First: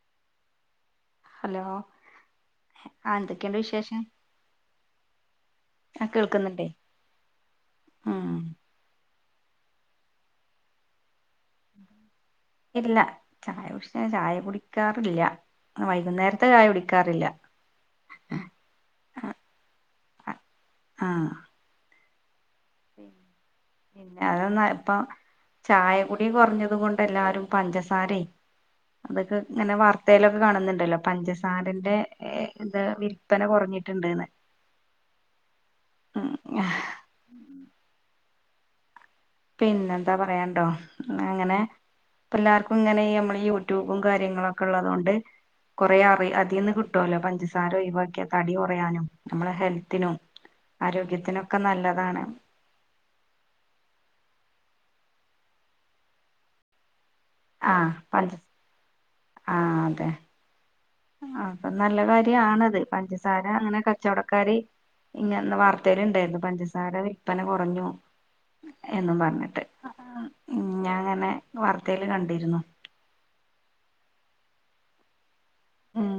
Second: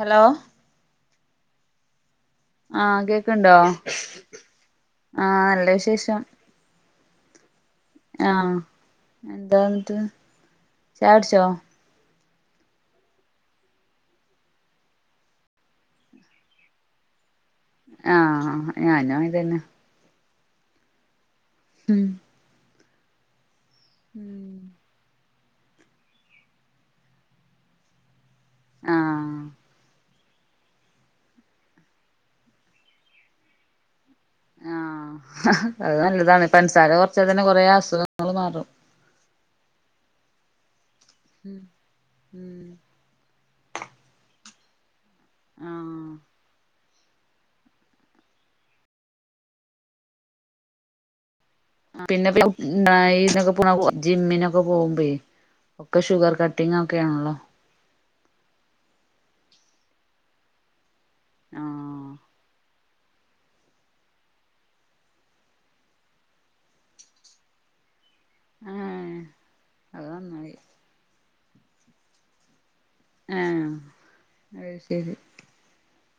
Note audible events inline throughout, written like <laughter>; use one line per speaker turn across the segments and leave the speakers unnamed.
Hello.
Hello.
ആഹ്
ആ
കേക്ക്ണ്ടോ?
എന്തൊക്കെയുണ്ട് വിശേഷം
ആഹ് നല്ല
ആ
വിശേഷം.
കേൾക്കുന്നുണ്ടേ ഉം
ആഹ്, എന്താ ന്നിട്ട് ചായടിച്ചോ?
ഇല്ല ചായ കുടിചാ ചായ കുടിക്കാറില്ല. വൈകുന്നേരത്തെ ചായ കുടിക്കാറില്ല.
ആഹ്, ഞാനും അങ്ങൻതന്നെ.
ആ ആഹ്.
ഉം
പിന്നെ അതൊന്നപ്പ ചായ കുടി കൊറഞ്ഞത് കൊണ്ട് എല്ലാരും പഞ്ചസാരയ് അതൊക്കെ
ആഹ്
ഇങ്ങനെ വർ ത്തേലൊക്കെ കാണുന്നുണ്ടല്ലോ പഞ്ചസാരന്റെ ഇത് വിൽപന കുറഞ്ഞിട്ടുണ്ട്ന്ന്
ആഹ്, അത് നല്ലതാണ്
ഉം
പൻസാര കൊറചാ തന്നെ കൊറെേ അസുഖങ്ങള് മാറും.
പിന്നെന്താ പറയാണ്ടോ അങ്ങനെ
ഉം
പ്പല്ലാർക്കും ഇങ്ങനെ ഈ നമ്മള് യ ട്യൂബും കാര്യങ്ങളക്കെ ഉള്ളതൊണ്ട്
ഉം ആഹ്
കൊറെേ അറി അതിന്ന് കി കിട്ടുല്ലോ പഞ്ചസാര ഒഴിവാക്കിയാ തടി കൊറയാനും നമ്മളെ ഹെൽത്തിനും ആരോഗ്യത്തിനൊ
പിന്നെ <unintelligible> <unintelligible> ജിമ്മിനൊക്കെ പോകുബെയ് ഒക്കെ ഷുഗർ കട്ടിങ് ഒക്കെയാണല്ലോ.
ആഹ് പജ് ആ അതെ. അപ്പൊ നല്ല
ആഹ്
കാരിയാണത് പഞ്ചസാര അങ്ങനെ കച്ചവടക്കാര് ങ്ങന വാർതേല് ണ്ടായിരുന്നു പഞ്ചസാര വില്പ്പന കൊറഞ്ഞു. എന്നും
ഏഹ്
പറഞ്ഞിട്ട്,
അത് നന്നായി
ഞാൻ ങ്ങനെ വാർതേല് കണ്ടിരുന്നു.
ആഹ് അത് ശരി.
ഉം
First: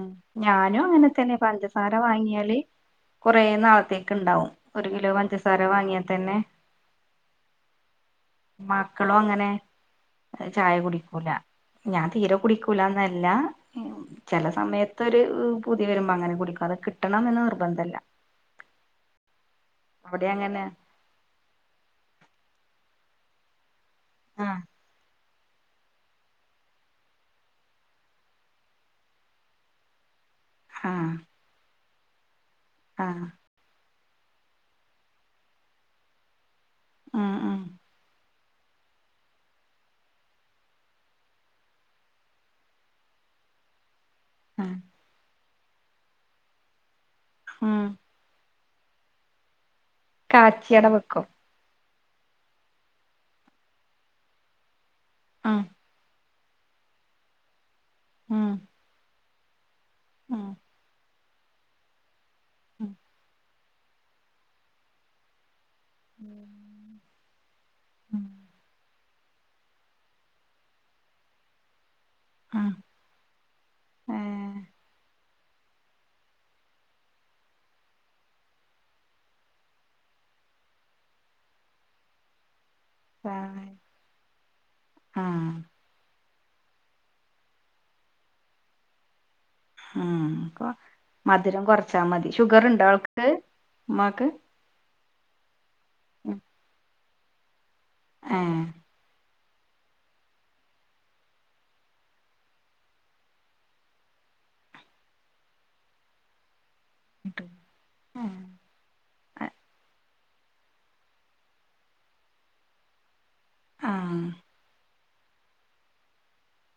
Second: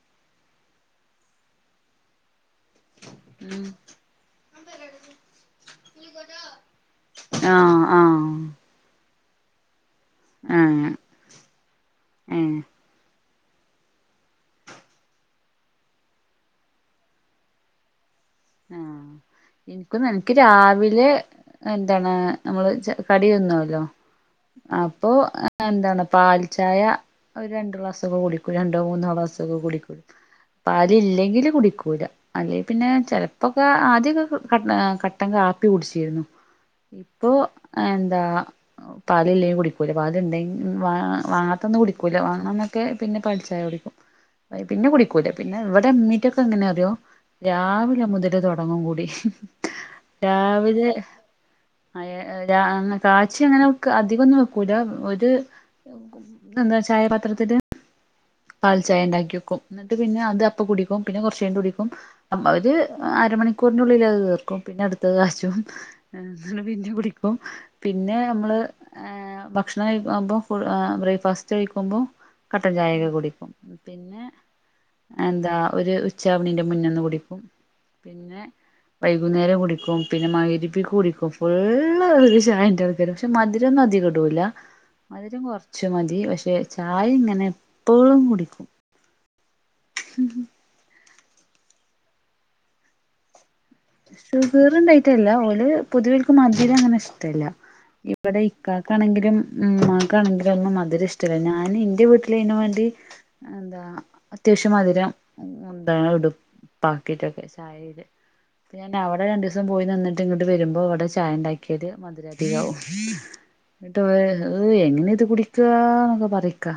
ഞാനും അങ്ങനെ തന്നെ പഞ്ചസാര വാങ്ങിയാല് കൊറെ
ഉം
നാളത്തേക്ക്ണ്ടാവും, ഒരു കിലോ പഞ്ചസാര വാങ്ങിയാ തന്നെ.
ആഹ് ആഹ്.
മക്കളും അങ്ങനെ. ചായ
ഏഹ്
കുടിക്കൂല ഞാൻ തീരെ
ഏഹ്
കുടിക്കൂലന്നല്ല ചേല സമയതോരു പൂതി വരുമ്പോ അങ്ങനെ കുടിക്കും, അത് കിട്ടണമന്ന് നിർബന്ധല്ല.
ആഹ് ഇൻക്കും
അവിടെ
നിക്ക്
അങ്ങനെ
രാവിലെ എന്താണ് നമ്മള് ച് കടിന്നുല്ലോ
ആഹ്
അപ്പോ എന്താണ് പാൽ ചായ ഒരു രണ്ട് ക്ലാസ്സ് ഒക്കെ കുടിക്കും, രണ്ടോ മൂന്നോ ക്ലാസക്കെ കുടിക്കും. പാല്
ആഹ്
ഇല്ലെങ്കില് കുടിക്കൂല അല്ലെയ് പിന്നെ ചെല
ആഹ്
ഇപ്പൊക്കെ ആദ്യൊക്കെ ക ക കട്ടം കാപ്പി കുടിച്ചീരുന്നു ഇപ്പൊ
ഉം ഉം
എന്താ പാല് ഇല്ലെങ്കിൽ കുടിക്കൂല പാലുണ്ടെങ്കി വാങ്ങാത്തന്ന് കുടിക്കൂല വാങ്ങണ ന്നൊക്കെ പിന്നെ പാൽചായ കുടി
<inaudible>
പിന്നെ കുടിക്കൂല പിന്നെ ഇവടെ ഇമ്മീറ്റൊക്കെ എങ്ങനെ അറിയോ
ഉം
രാവിലെ മുതൽ ത് തൊടങ്ങുംകൂടി
കാച്ചിയട
രാവിലെ
വെക്കും
അയേ രാ കാച്ചി അങ്ങനെ അധികൊന്നു വെക്കൂല ഒര്
ഉം
എന്താ ചായ പാത്രത്തില്
ഉം
കാൽ ചായണ്ടാക്കിവക്കും എന്നിട്ട് പിന്നെ അത്
ഉം
അപ്പ കുടിക്കും പിന്നെ കൊർചെയ്ഞ്ഞികുടിക്കും അവര്
ഉം
അരമണിക്കൂർനുള്ളില് അത് തീർക്കും പിന്നെ അടുത്തത്കാച്ചും പിന്നെ കുടിക്കും പിന്നെ
ഉം
നമ്മള് ഭക്ഷണം കഴിക്കുമ്പോൾ ഫുൾ ബ്രേക്ക്ഫാസ്റ്റ് കഴിക്കുമ്പോ
ഉം
കട്ടൻ ചായയൊക്കെ കുടിക്കും പിന്നെ
ഏഹ്
എന്താ ഒര് ഉച്ചാവ്ണീന്റെ മുന്നന്ന്കുടിക്കും പിന്നെ വൈകുന്നേരം കുടിക്കും പിന്നെ മഹ്രിബിക് കുടിക്കും ഫുള്ള് ഇവടൊരു ചായന്റെആൾ പക്ഷ മധുരൊന്നധികടൂല മധുരം
ഉം
കൊർ ച്ച്മതി പക്ഷെ ചായ ഇങ്ങനെ എപ്പോഴുംകുടിക്കും
ഉം അപ്പ മധുരം കുറച്ചാമതി ഷുഗറ്ണ്ടൊ അവൾക്ക് ഉമ്മാക്ക്
കീറ്ണ്ടായിട്ടല്ല ഓല് പൊതുവേൾക്ക് മതിരം അങ്ങനെ ഇഷ്ടല്ല ഇവിടെ
ഏഹ്
ഇക്കാ ക്കാണെങ്കിലും ഉമ്മാക്കാണെങ്കിലും ഒന്നും മധുരഇഷ്ടല്ല ഞാന് ഇന്റെവീട്ടിലയ്ന് വേണ്ടി എന്താ അത്യാവ്ശ്യം മധുരം ഉന്ത ഇടുപ്പാക്കിറ്റ്ക്കെ
കിട്ടും.
ചായേല്
ആഹ്
പ്പ ഞാൻ അവടെ രണ്ടുസം പോയിനിന്നിട്ട് ഇങ്ങട്ട് വരുമ്പോവ്ടെ ചായണ്ടാക്കിയത് മധുരതികാവും ന്നട്ട് വേ
ആഹ്
ഏ എങ്ങനെ ഇത് കുടിക്കാന്നൊക്കെ പറിക്കാ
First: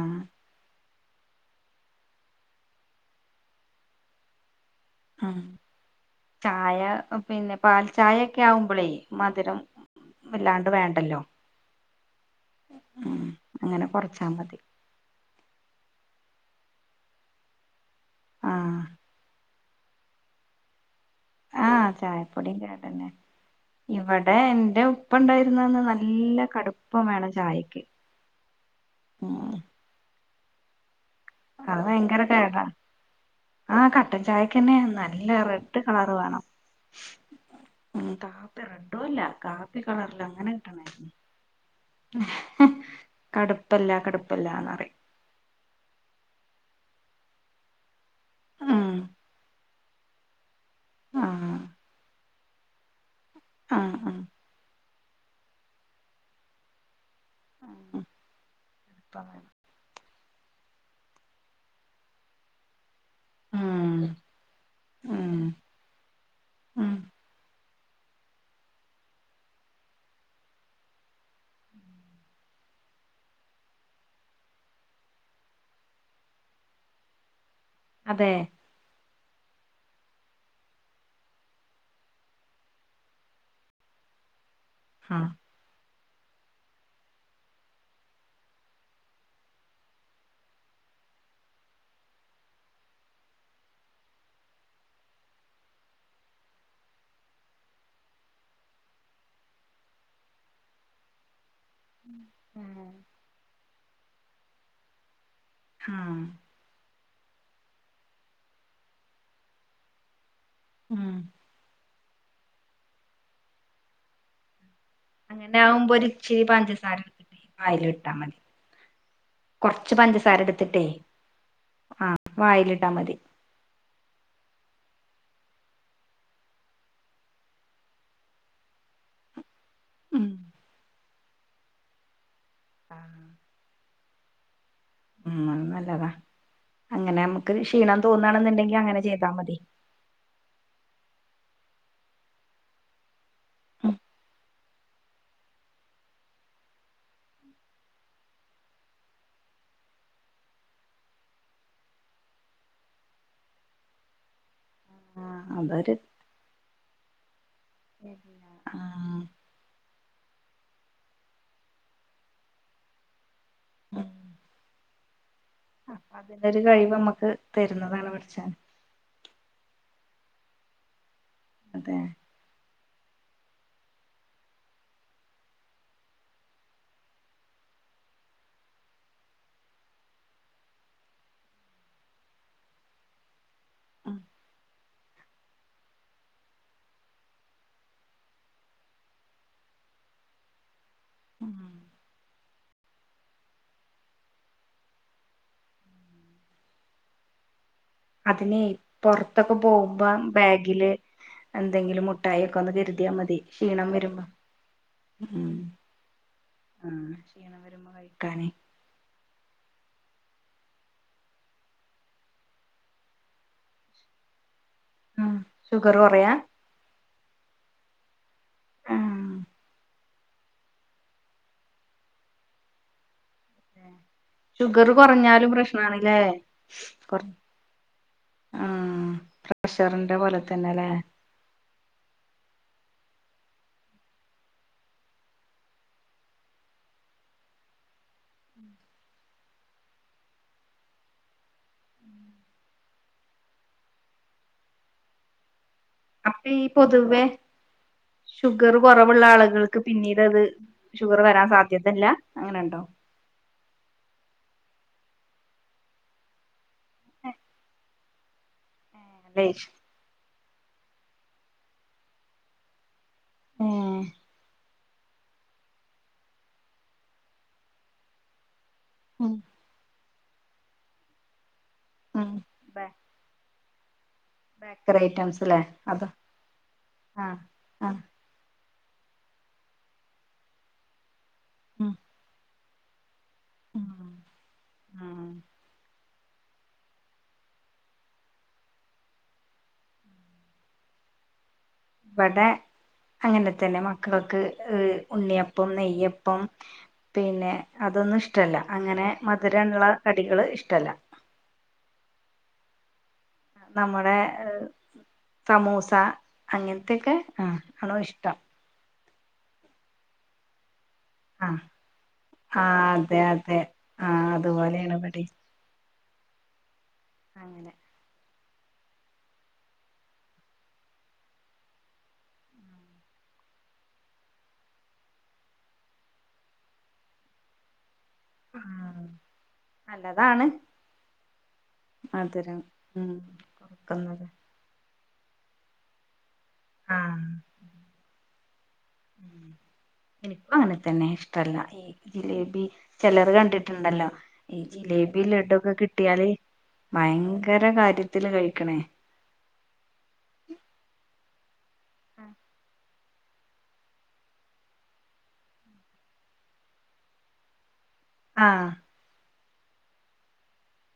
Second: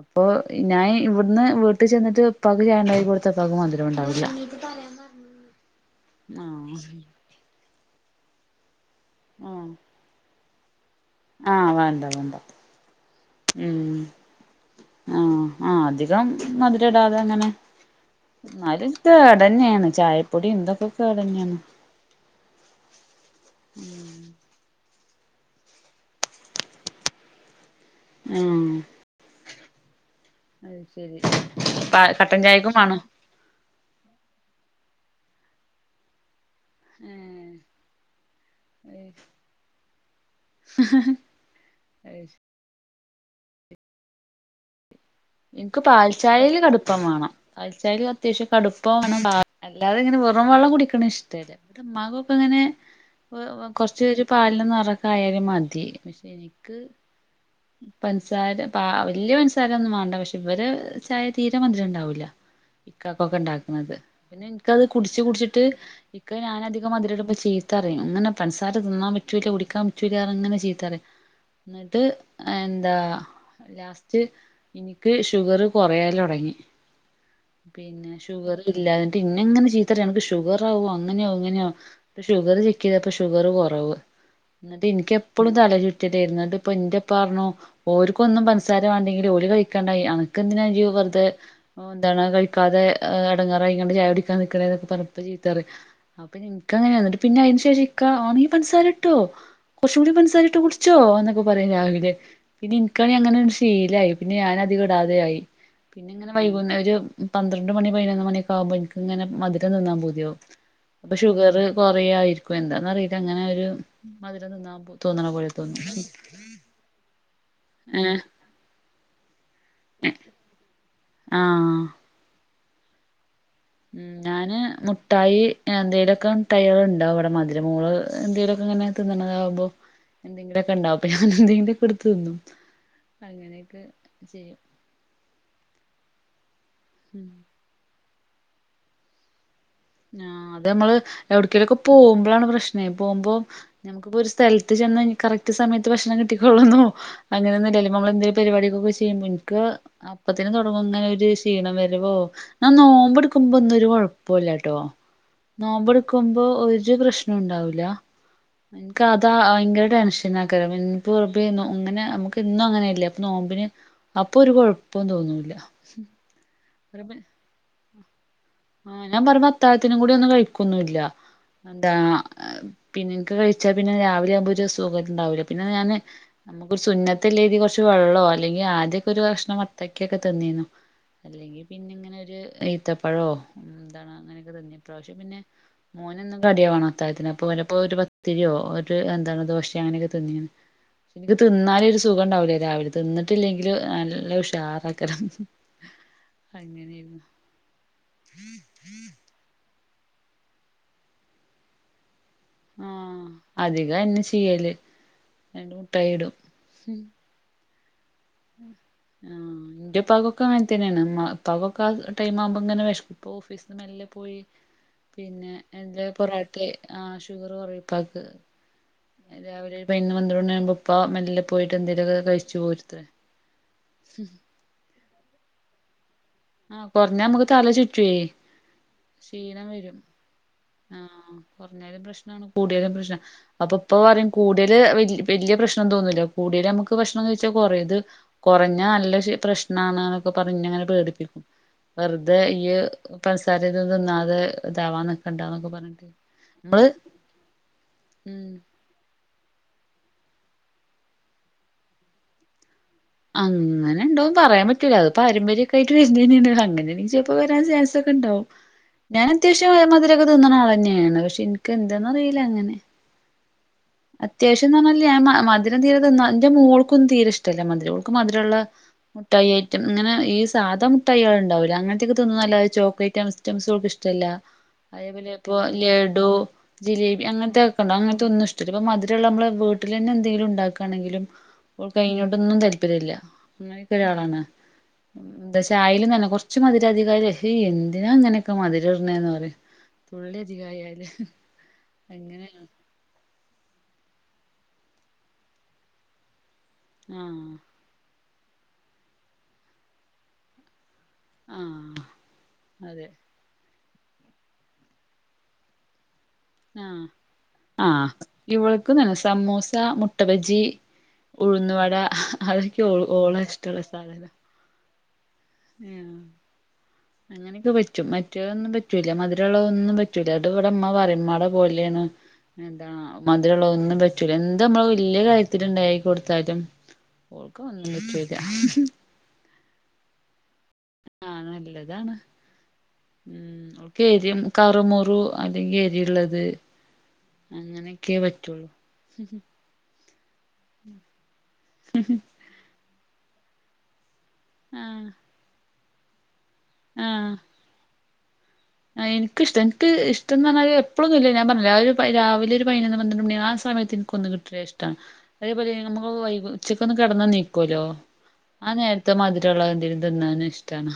അപ്പൊ ഞാൻ ഇവിട്ന്ന് വീട്ടിചെന്നിട്ട് ഇപ്പാക്ക് ചായണ്ടാക്കികൊടുത്ത ഇപ്പാക്ക് മധുരുണ്ടാവല
ആഹ് ചായ പിന്നെ പാൽചായക്കെ ആവുമ്പളേ മധുരം
ആഹ്
വല്ലാണ്ട് വേണ്ടല്ലോ
ആഹ് വേണ്ട വേണ്ട
ഉം അങ്ങനെ
ഉം
കൊറച്ചാ മതി
ആഹ് ആഹ് അധികം മധുരടാതെ അങ്ങനെ
ആഹ്
എന്നാല് കേടന്നേണ് ചായപ്പൊടിന്തൊക്കെ കേടന്നേണ്
ആ ചായപ്പൊടി കേടന്നെ ഇവിടെ എന്റെ ഉപ്പണ്ടായിരുന്നന്ന് നല്ല കടുപ്പംവേണം ചായക്ക്
ഏഹ്
ആഹ്
അത് ശെരി പാ കട്ടൻചായക്കും വേണോ
ആ കട്ടൻ ചായക്കെന്നെ നല്ല റെഡ് കളറ് വേണം
ഏഹ്
ഉം കാപ്പി റെഡ്ഡോല്ല കാപ്പി കളറില അങ്ങനെ കിട്ടണായിരുന്നു കടുപ്പല്ല കടുപ്പല്ലാന്ന്റിം
ഇൻക്ക് പാൽചായേല് കടുപ്പംവാണം പാൽചായേൽ അത്യാവശ്യം
ഉം
കടുപ്പം വേണം അല്ലാതെ ഇങ്ങനെ വെർ റുംവെള്ളം കുടിക്ക്‌ണേ ഇഷ്ട്ടല്ല
ആഹ്
ഇമ്മക്കോങ്ങനെ
ആഹ് ആഹ്
കൊർചൊര് പാൽ ഇല്ല നിറക്കായാലും മതി പക്ഷെ എനിക്ക് പൻസാര പാ
അപ്പം
വല്യ
വേണം
പൻസാരൊന്നും മാണ്ട പക്ഷെ ഇവര് ചായ തീരമതിരണ്ടാവുല ഇക്കാക്കൊക്കെ ണ്ടാക്ക്‌ണത്
ഉം
പിന്നെ എനിക്കത് കുടിച്ച്
ഉം
കുടിച്ചിട്ട് ഇക്ക ഞാനഅധികം
ഉം
മധിരടുമ്പ ചീ ത്തറിയും അങ്ങനെ പൻസാര തിന്നാൻപറ്റൂല്ല കുടിക്കാൻ പറ്റൂല്ല അങ്ങനെ ചീത്തറിം ന്നട്ട് എന്താ ലാസ്റ്റ് ഇനിക്ക് ഷുഗറ് കൊറയാലൊടങ്ങി പിന്നെ
അതെ
ഷുഗറ് ഇല്ലാഞ്ഞിട്ട് ഇന്നെങ്ങനെ ചീത്തറി അനക്ക് ഷുഗറാവു അങ്ങനെയാവു ഇങ്ങനെയോ ട്ട് ഷുഗറ് ചെക്കയ്തപ്പൊ ഷുഗറ് കൊറവ് ഇന്നട്ട്
ആഹ്
ഇനിക്കപ്പളും തലചുറ്റിട്ടായിരുന്നു ന്നട്ട്പ്പൊ ഇന്റെ പ്പർഞ്ഞു ഓര്കൊന്നും പൻസാര വണ്ടെങ്കില് ഓലി കഴിക്കാണ്ടയി അനക്കെന്തിനാ ജ് വെറുതെ ഓ എന്താണ് കഴിക്കാതെ എടങ്ങാറയ്കാണ്ട് ചായുടിക്കാ നിക്കണതൊക്കെ പർഞ് പ്പചീത്തറിം അപഞ്ഞ് ഇൻക്കങ്ങനെ ന്നട്ട്പിന്നെ അയിന്ശേഷം ഇക്ക ആ നീ പൻസാരട്ടോ കൊറ്ചൂടി പന്സാരിട്ട് കുടിച്ചോ എന്നൊക്ക പറയും <unintelligible> പിന്നെ
ആഹ്
ഇന്ക്കാണി അങ്ങനെ ശീലായി പിന്നെ ഞാൻ അതികടാതായി പിന്നെ
ആഹ്
ഇങ്ങനെ വൈകുന്ന ഒരു പന്ത്രണ്ട് മണി പതിനൊന്ന് മണിയൊക്കെ ആകുമ്പോൾ ഇന്ക്ക്ങ്ങനെ മധുരം തിന്നാൻ പൂതിയാവും
ഉം
അപ്പൊ ഷുഗർ കൊറയായിരിക്കും എന്താന്നറിയില്ല അങ്ങനെ ഒരു മധുരം തിന്നാൻ പു
അങ്ങനെ ആകുമ്പോ ഒരു ഇച്ചിരി പഞ്ചസാരടുക്കട്ടെ വായില് ഇട്ടാ
ഏഹ്
മതി കൊറ്ച്ച് പഞ്ചസാര എടുത്തിട്ടേ
ആ
ആഹ് വായിലിട്ടാ മതി
ഉ ഞാന് മുട്ടായി എന്തോലൊക്കെ ടയ്യർണ്ടാവും അവിടെ മധുരമോള് എന്തോലൊക്കെ ഇങ്ങനെ തിന്ന്ണതാകുമ്പോ
ഉം
എന്തെങ്കിലുമൊക്കെ ഉണ്ടാവുംപ്പൊ ഞാന് എന്തെങ്കിലൊക്കെ എടുത്ത് തിന്നും അങ്ങനെയൊക്കെ ചെയ്യും
ഉ നല്ലതാ അങ്ങനെ നമുക്ക് ക്ഷീണം തോന്നാണെന്നുണ്ടെങ്കി അങ്ങനെ ചെയ്താ മതി
ആ അത നമ്മള് എവിടക്കേലുംക്കെ പോകുമ്പോഴാണ് പ്രശ്നേ പോകുമ്പോ
ഉം
നമുക്കിപ്പോ ഒരു സ്ഥലത്ത് ചെന്ന് യ്ഞ്ഞ് കറക് ക്റ്റ്സമയത്ത് ഭക്ഷണം കിട്ടിക്കൊളന്നോ അങ്ങനൊന്നാലും നമ്മള എന്തെങ്കിലും പരിപാടികൊക്കെ ചെയ്യുമ്പോ ഇന്ക്ക് അപ്പത്തിന് തുടങ്ങോ ഇങ്ങനെ ഒരു ക്ഷീണം വരുവോ ാ നോമ്പ് എടുക്കുമ്പോ ഒന്നും ഒരു കൊഴപ്പുല്ലാട്ടോ
അതൊരു
നോമ്പടുക്കുമ്പോ ഒരു പ്രശ്നംണ്ടാവൂല എനിക്ക്
ആഹ്
അതാ ഭയങ്കര ടെൻഷൻ ാക്കര ഇന്നപ്പോ ഇങ്ങനെ നമുക്ക് ഇന്നും അങ്ങനെല്ലേ അപ്പൊ നോമ്പിന്
ഉം
അപ്പൊ ഒരു കെഴപ് പ്പും തോന്നൂല്ല
അപ്പൊ അതിന്റെ ഒരു കഴിവ് നമ്മുക്ക് തരുന്നതാണ് പടച്ചോൻ
ആ ഞാൻ പറയുമ്പോ അത്താഴത്തിനും കൂടി ഒന്നും കഴിക്കൊന്നുല്ല എന്താ
അതെ
പിന്നെന്ക്ക് കഴിച്ചാൽ പിന്നെ രാവിലെ ആവുമ്പോൾ ഒരു സുഖംണ്ടാവൂല്ല പിന്നെ ഞാന് നമുക്ക് സുന്നത്തല്ല കുറച്ച് വെള്ളോ അല്ലെങ്കിൽ ആദ്യക്കെ ഒരു കഷ്ണം വത്തയ്ക്കൊക്കെ തിന്നിനി അല്ലെങ്കിൽ പിന്നെ ഇങ്ങനെ ഒരു ഈത്തപ്പഴോ എന്തണോ അങ്ങനെയൊക്കെ തന്നെ ഇപ്രാവശ്യം പിന്നെ മോനന്നും കടിയാ വേണം അത്തായത്തിന് അപ്പ ചെലപ്പോ ഒരു പത്തിരിയോ ഒരു എന്താണ് ദോശ അങ്ങനെയൊക്കെ തിന്നീനി
<inaudible>
ഇന്ന്ക്ക് തിന്നാലേ ഒരു സുഖം ഉണ്ടാവൂല്ലേ രാവി തിന്നിട്ടില്ലെങ്കും നല്ല ഉഷാറക്കാരം അങ്ങനെയരുന്നു
അതിനെ പുറത്തൊക്കെ പോകുമ്പോ ബാഗില് എന്തെങ്കിലും മുട്ടായി ഒന്ന് കരുതിയാൽ
ആഹ്
മതി ക്ഷീണം
അധികം അയെന്നെ
വരുമ്പോ
ചെയ്യല്
ഉം
രണ്ട് മുട്ടായി ഇടും
ആ നെണ വരുമ്പോ കഴിക്കാൻ
ആഹ എന്റെ പകൊക്കെ അങ്ങന് തന്നെയാണ് പകൊക്കെ ടൈം ആവുമ്പോ ഇങ്ങനെ വെശ്പ്പ് ഓഫീസ് പോയി
ആഹ്
പിന്നെ
ഷുഗർ
<unintelligible>
കുറയാ
പൊറാട്ടെ ആ ഷുഗർ കുറയും ഉപ്പാക്ക്
ആഹ്
രാവിലെ പതിനൊന്ന് പന്ത്രണ്ട് മണി ആവുമ്പോ ഉപ്പ മെല്ല പോയിട്ട്ന്തേലുമൊക്കെ കഴിച്ചു പോരുത്രേ <unintelligible>
ഷുഗർ കുറഞ്ഞാലും പ്രശ്നാണ്ല്ലേ
ആഹ് കൊറഞ്ഞാ
കൊറ്
നമുക്ക് തല ചുറ്റുവേ
ആ പ്രഷറിന്റെ പോലെ തന്നെല്ലേ
ആഹ കുറഞ്ഞാലം പ്രശ്നാണ് കൂടിയാലും പ്രശ്നാ അപ്പൊ ഇപ്പ പറയും കൂടതല് വല വലിയ പ്രശ്നം തോന്നൂല്ല കൂടിയൽ നമുക്ക് ഭക്ഷണം കഴിച്ചാൽ കൊറയും ത് കെറഞ്ഞാല് നല്ല ക്ഷീ പ്രശ്നാണ് ന്നൊക്കെ പറഞ്ഞ് ഇന്നങ്ങനെ പേടിപ്പിക്കും വെറുതെ ഇയ്യ് പന്സാര ഇതെന്നും തിന്നാതെ ഇതാവാന് നിക്കണ്ടാ ന്നൊക്കെ പറഞ്ഞ
അപ്പ ഈ പൊതുവെ
ഉം
ഷുഗറും കുറവുള്ള ആളുകൾക്ക് പിന്നീട് അത് ഷുഗർ വരാൻ സാധ്യതല്ല അങ്ങനെ ഉണ്ടോ?
അങ്ങനെ ഉണ്ടോന്ന് പറയാൻ പറ്റൂല അത് പാരമ്പര്യക്കായിട്ട് വര് നേനാണ് അങ്ങനെണങ്കി ചെല്പ്പം വരാൻ ചാൻസ് ണ്ട് ക്കെ ഉണ്ടാവും ഞാൻ
ഏഹ്
അത്യാവശ്യ മധുരൊക്കെ തിന്ന്ണ അളന്നെണ് പക്ഷെ ഇന്ക്ക് എന്താന്ന് അറിയില്ല അങ്ങനെ
ആ
അത്യാവശ്യംന്ന് പറഞ്ഞാല് മധുരം തീര തിന്ന എന്റെ മോൾക്കന്നും തീരെ ഇഷ്ടല്ല മധുര മധുരമുള്ള
ഉം
മുഠായി ഐറ്റം ഇങ്ങനെ ഈ സാധാ മുഠായികള്ണ്ടാവൂല്ല അങ്ങൻത്തെക്കെ
ഉം
തിന്നുന്നല്ലതെ
ബേ
ചോക്ലേറ്റയ് റ്റംസോൾക്ക് ഇഷ്ടല്ല.
ബേക്കറി
അതേപോലെ
ഐറ്റംസ്
പ്പോ
ല്ലേ അതോ
ലഡു, ജിലേബി
ആഹ്
അങ്ങൻത്തെക്കെണ്ടവു
ആഹ്
അങ്ങൻത്തൊന്നുഷ് ടല്ല പ്പം മധുരള്ളെ അമ്മള് വീട്ടിലെന്നെ എന്തെങ്കിലുണ്ടാക്കാണെങ്കിലും
ഉം
ഓക്കയ്നോടെന്നും താല്പര്യല്ല. അങ്ങനെക്കൊരാളാണ് എന്ത ചാ യെലും തന്നെ കൊറച്ച് മധിരതികായാല് ഹ് എന്തിനാ ഇങ്ങനെക്കെ മധിരട്ണെന്ന് പറിം. തുള്ള്യധികായാല്
ഇബടെ അങ്ങനെ തന്നെ മക്കൾക്ക് എഹ് ഉണ്ണിയപ്പം, നെയ്യപ്പം
ആഹ്
പിന്നെ അതൊന്നുഷ്ടല്ല അങ്ങനെ മധ് രെള്ളെ കടികള് ഇഷ്ടല്ല.
ആഹ് അതെ
നമ്മുടെ എഹ് സമൂസ
ആഹ്
അങ്ങൻത്തെക്കെ ആഹ് ആണ് ഇഷ്ടം.
ഇവൾക്കും തന്നെ സമൂസ, മുട്ട ബജി
ആ
ഉഴുന്നു വട അതൊക്കെ ഒ ഓളെ ഇഷ്ടെള്ള സാധനം.
ത്പോലെണ് ഇബടിം
ഉം അങ്ങനെക്കെ
അങ്ങനെ
പ റ്റും മറ്റൊന്നും പറ്റൂല മധുരള്ളതൊന്നും പറ്റൂല അത് വടെ ഇമ്മ പറിം ഇമ്മാടെ പോലെണ് എന്താ മധ് രള്ളതൊന്നും പറ്റൂല എന്ത് അമ്മള് വെല്യെ കാര്യത്തില്ണ്ടാക്കി കൊട്ത്താലും ഓക്കതൊന്നും പറ്റൂല
ആ നല്ലതാണ്
ആഹ് നല്ലതാണ്
മധുരം
ഉം
കൊടുക്കുന്നത്
ഓക്കെരിം കറ്മുറു അല്ലെങ്കി എരിള്ളത്
ആഹ്
അങ്ങനെക്കെ പറ്റൊള്ളൂ
ഇൻക്കു അങ്ങനെ തന്നെ ഇഷ്ടല്ല ഈ ജിലേബി ചെലോര് കണ്ട്ട്ട്ണ്ടല്ലോ ഈ
ആഹ്
ജിലേബിം ലഡൊക്കെ കിട്ട്യാല്
ആഹ്
ഭയങ്ക ര കാര്യത്തില് കഴിക്ക്ണേ
ആഹ് ഇൻക്കിഷ്ട ഇൻക്ക് ഇഷ്ടം ന്ന് പർഞ്ഞാല് എപ്പോളൊന്നുല്ല ഞാ <unintelligible> ല്ല ഒര് പ രാവിലൊര് പയ്നൊന്ന് പന്ത്രണ്ട് മണി ആ സമയത്തിൻ ക്കൊന്ന് കിട്ട് <unintelligible> ഇഷ്ടാണ് അതേപോലെ നമ്മക്ക് വൈകു ഉച്ചക്കൊന്ന് കെടന്നാ നീക്കോല്ലോ
ആഹ്
ആ നേര ത്ത് മാധിരെള്ളെ എന്തെങ്കിലും തിന്നാന് ഇഷ്ടാണ്.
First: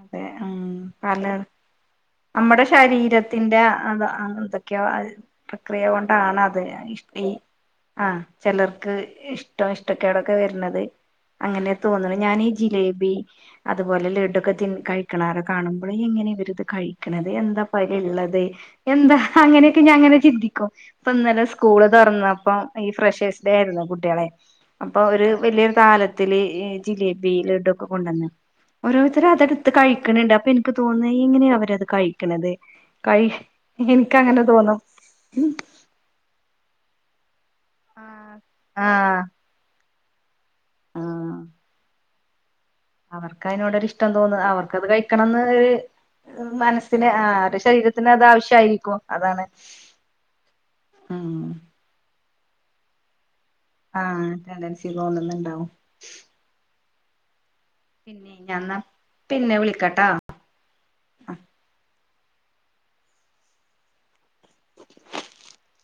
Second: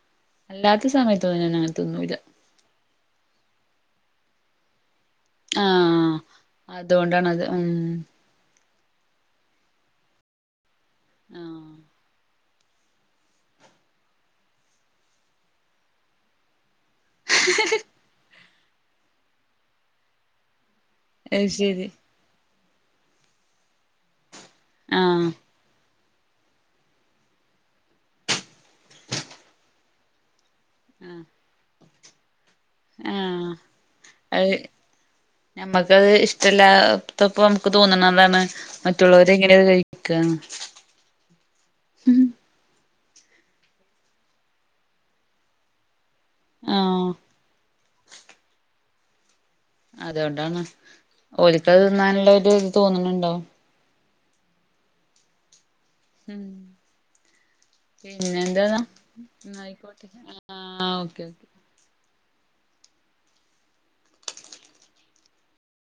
അതെ
അല്ലാത്ത സമയത്തൊന്നും ഞാനങ്ങനെ തിന്നൂല്ല.
അമ്മടെ ശരീരത്തിന്റെ അതാ അങ്ങൻതൊക്കെയാ <unintelligible>
ആഹ്
പ്രക്രിയോണ്ടാണത് ഇഷ് ഈ
അതുകൊണ്ടാണത് ഉം
ആഹ് ചെലർക്ക് ഇഷ്ടം ഇഷ്ടക്കേടൊക്കെ വെര്ന്നത്
ആഹ്
അങ്ങനെ തോന്ന്ണ് ഞാനീ ജിലേബി അതുപോലെ ലഡൊക്കെ തിൻ കഴിക്കണാര കാണുമ്പള് എങ്ങനെ ഇവരിത് കഴി ക്ക്ണത് എന്താ പയ്‌ല്ള്ളത് എന്താ അങ്ങനെക്കെ ഞാങ്ങനെ ചിന്തിക്കും പ്പ ന്നലെ
അത്
സ്കൂള്
ശരി
തൊർന്നപ്പം ഈ ഫ്രഷേഴ്സ് ഡേ യിര്ന്നു കുട്ട്യെളെ അപ്പൊ
ആഹ്
അവര് വെല്ല്യൊരു താലത്തില് ഇ ജിലേബി ലഡൊക്കെ കൊണ്ടന്ന് ഓരോ അവരതെട്ത്ത് കഴിക്ക്ണ് ണ്ട് അപ്പൊ ഇൻക്ക് തോന്ന
ആഹ്
ഇങ്ങനെ അവരത് കഴി ക്ക്ണത് കഴി
ആഹ്
ഇൻക്കങ്ങനെ തോന്നും
<unintelligible> ത് ഇഷ്ടല്ലാത്തപ്പം നമക്ക് തോന്ന്ണതാണ്
ആഹ്
മറ്റുള്ളവരെങ്ങനെത് കഴിക്കന്ന്.
ആഹ് അവർക്കയ്നോടൊരിഷ്ടം തോന്നും അവർക്കത് കഴിക്കണന്ന് എഹ് മനസ്സിന്
ആഹ്
ആ അവരുടെ ശരീര ത്തിനതാവശ്യായിരിക്കും. അതാണ്
അതോണ്ടാണ്
ഉം
ഓല്ക്കത് തിന്നാനുള്ളൊര്ത് തോന്ന്ണ് ണ്ടാവും.
ആഹ് ടെൻറ്റൻസി തോന്ന്ന്ന്ണ്ടാവും
ഉം
ഞാൻന്നാ
പിന്നെന്തന്നാ
പിന്നെ
ന്നയ്ക്കോട്ടെ
വിളിക്കാട്ടോ
ആഹ് ആഹ് ഓക്കെ ഓക്കെ